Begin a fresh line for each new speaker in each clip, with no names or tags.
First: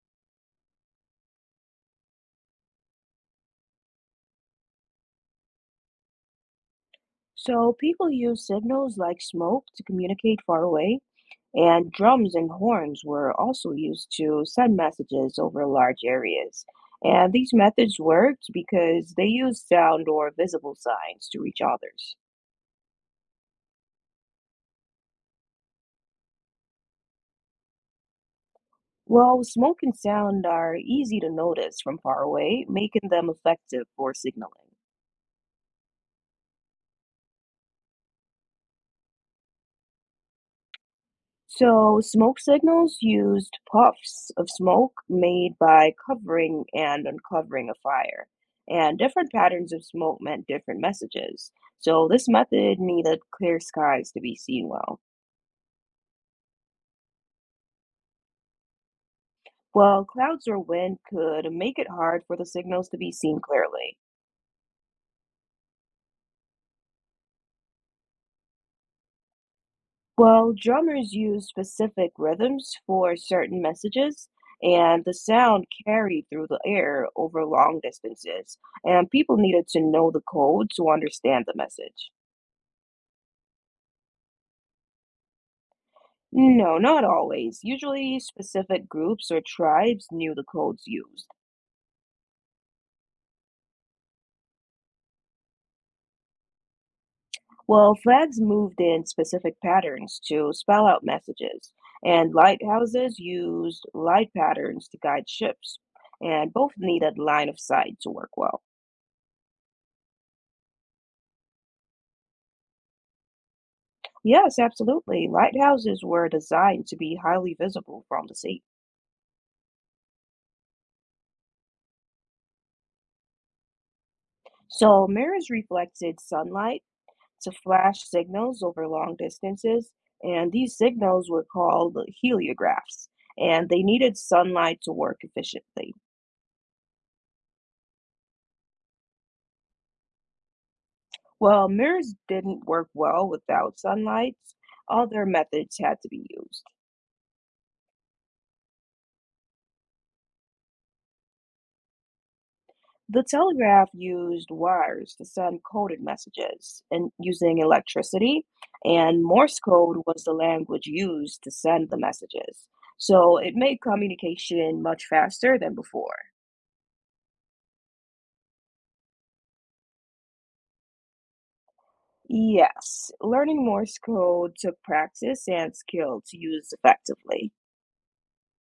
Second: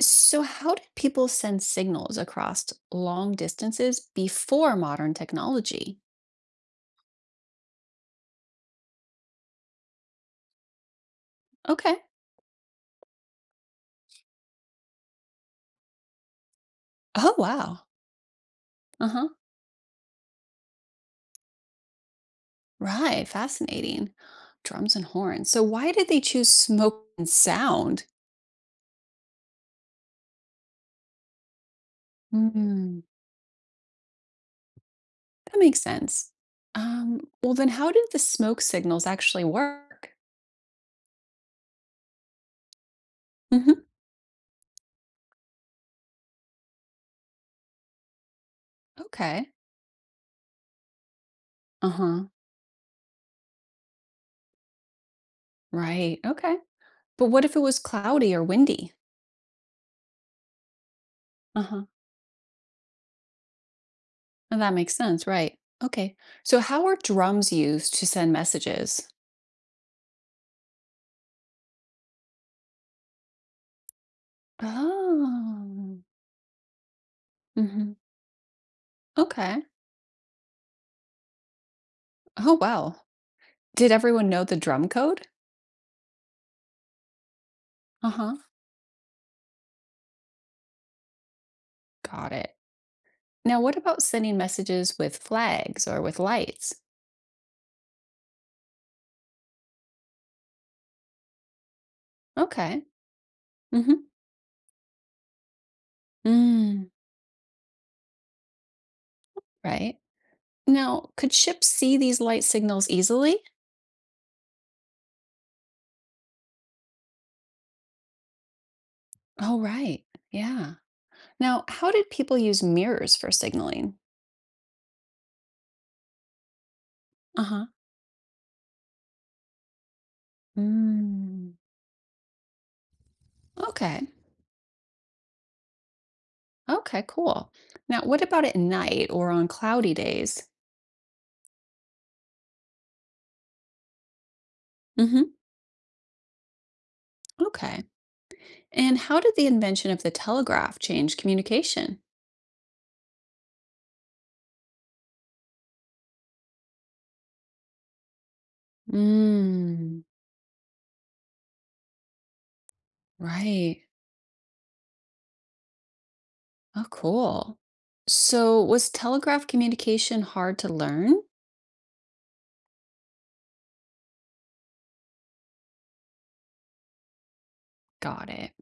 So, how did people send signals across long distances before modern technology?
So people used signals like smoke to communicate far away, and
Okay.
drums and horns were also used to send messages over large areas. And
Oh,
these
wow.
methods worked
Uh
because they
huh.
used sound or visible signs to reach others.
Right. Fascinating. Drums and horns. So, why did they choose smoke and sound?
Well, smoke and sound are easy to notice from far away,
Hmm.
making them effective for signaling.
That makes sense. Well, then, how did the smoke signals actually work?
So, smoke signals used
Hmm.
puffs of smoke made by covering and uncovering a fire, and different
Okay.
patterns of smoke meant different messages.
Uh
So,
huh.
this method needed clear skies to be seen well,
Right. Okay. But what if it was cloudy or windy?
while clouds or wind could
Uh
make
huh.
it hard for the signals to be seen clearly.
Oh, that makes sense, right. Okay. So how are drums used to send messages?
Well, drummers use specific rhythms for certain messages, and the sound
Oh.
carried through the air over long
Hmm.
distances, and people
Okay.
needed to know the code to understand the message.
Oh, wow. Did everyone know the drum code?
No, not always. Usually,
Uh-huh.
specific groups or tribes knew the codes used.
Got it. Now, what about sending messages with flags or with lights?
Well, flags moved in specific patterns to spell out messages, and
Okay.
lighthouses used
Mm-hmm.
light patterns to guide ships, and both
Mm,
needed line of sight to work well.
right. Now, could ships see these light signals easily?
Yes, absolutely. Lighthouses were designed to be highly visible from the sea.
Oh, right. Yeah. Now, how did people use mirrors for signaling?
So mirrors reflected sunlight to
Uh-huh.
flash signals over long distances, and these signals were
Mm.
called heliographs, and they
Okay.
needed sunlight to work efficiently.
Okay, cool. Now, what about at night or on cloudy days?
Well, mirrors didn't work well without sunlight. Other
Hmm.
methods had to be used.
Okay. And how did the invention of the telegraph change communication?
The telegraph used wires to send coded messages and using electricity, and Morse code
Mm,
was the language used to send the messages. So it
right.
made communication much faster than before.
Oh, cool. So, was telegraph communication hard to learn?
Yes, learning Morse code took practice and skill to use effectively.
Got it.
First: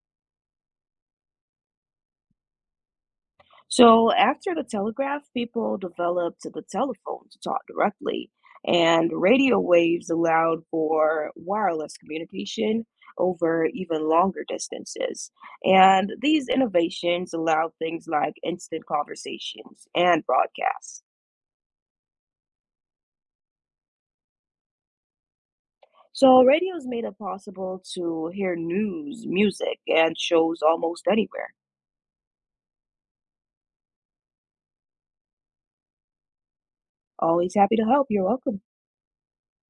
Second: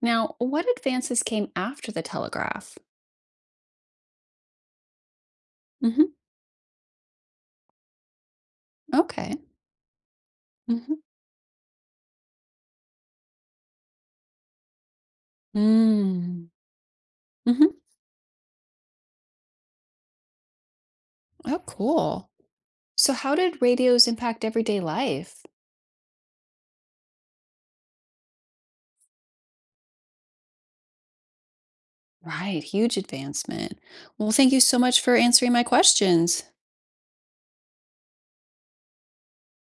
Now, what advances came after the telegraph?
So after the telegraph, people
Hmm.
developed the telephone to talk directly, and
Okay.
radio waves allowed
Hmm.
for wireless communication over even longer distances. And these
Mm.
innovations allowed
Hmm.
things like instant conversations and broadcasts.
Oh, cool. So, how did radios impact everyday life?
So radios made it possible to hear news, music, and shows almost anywhere.
Right, huge advancement. Well, thank you so much for answering my questions.
Always happy to help. You're welcome.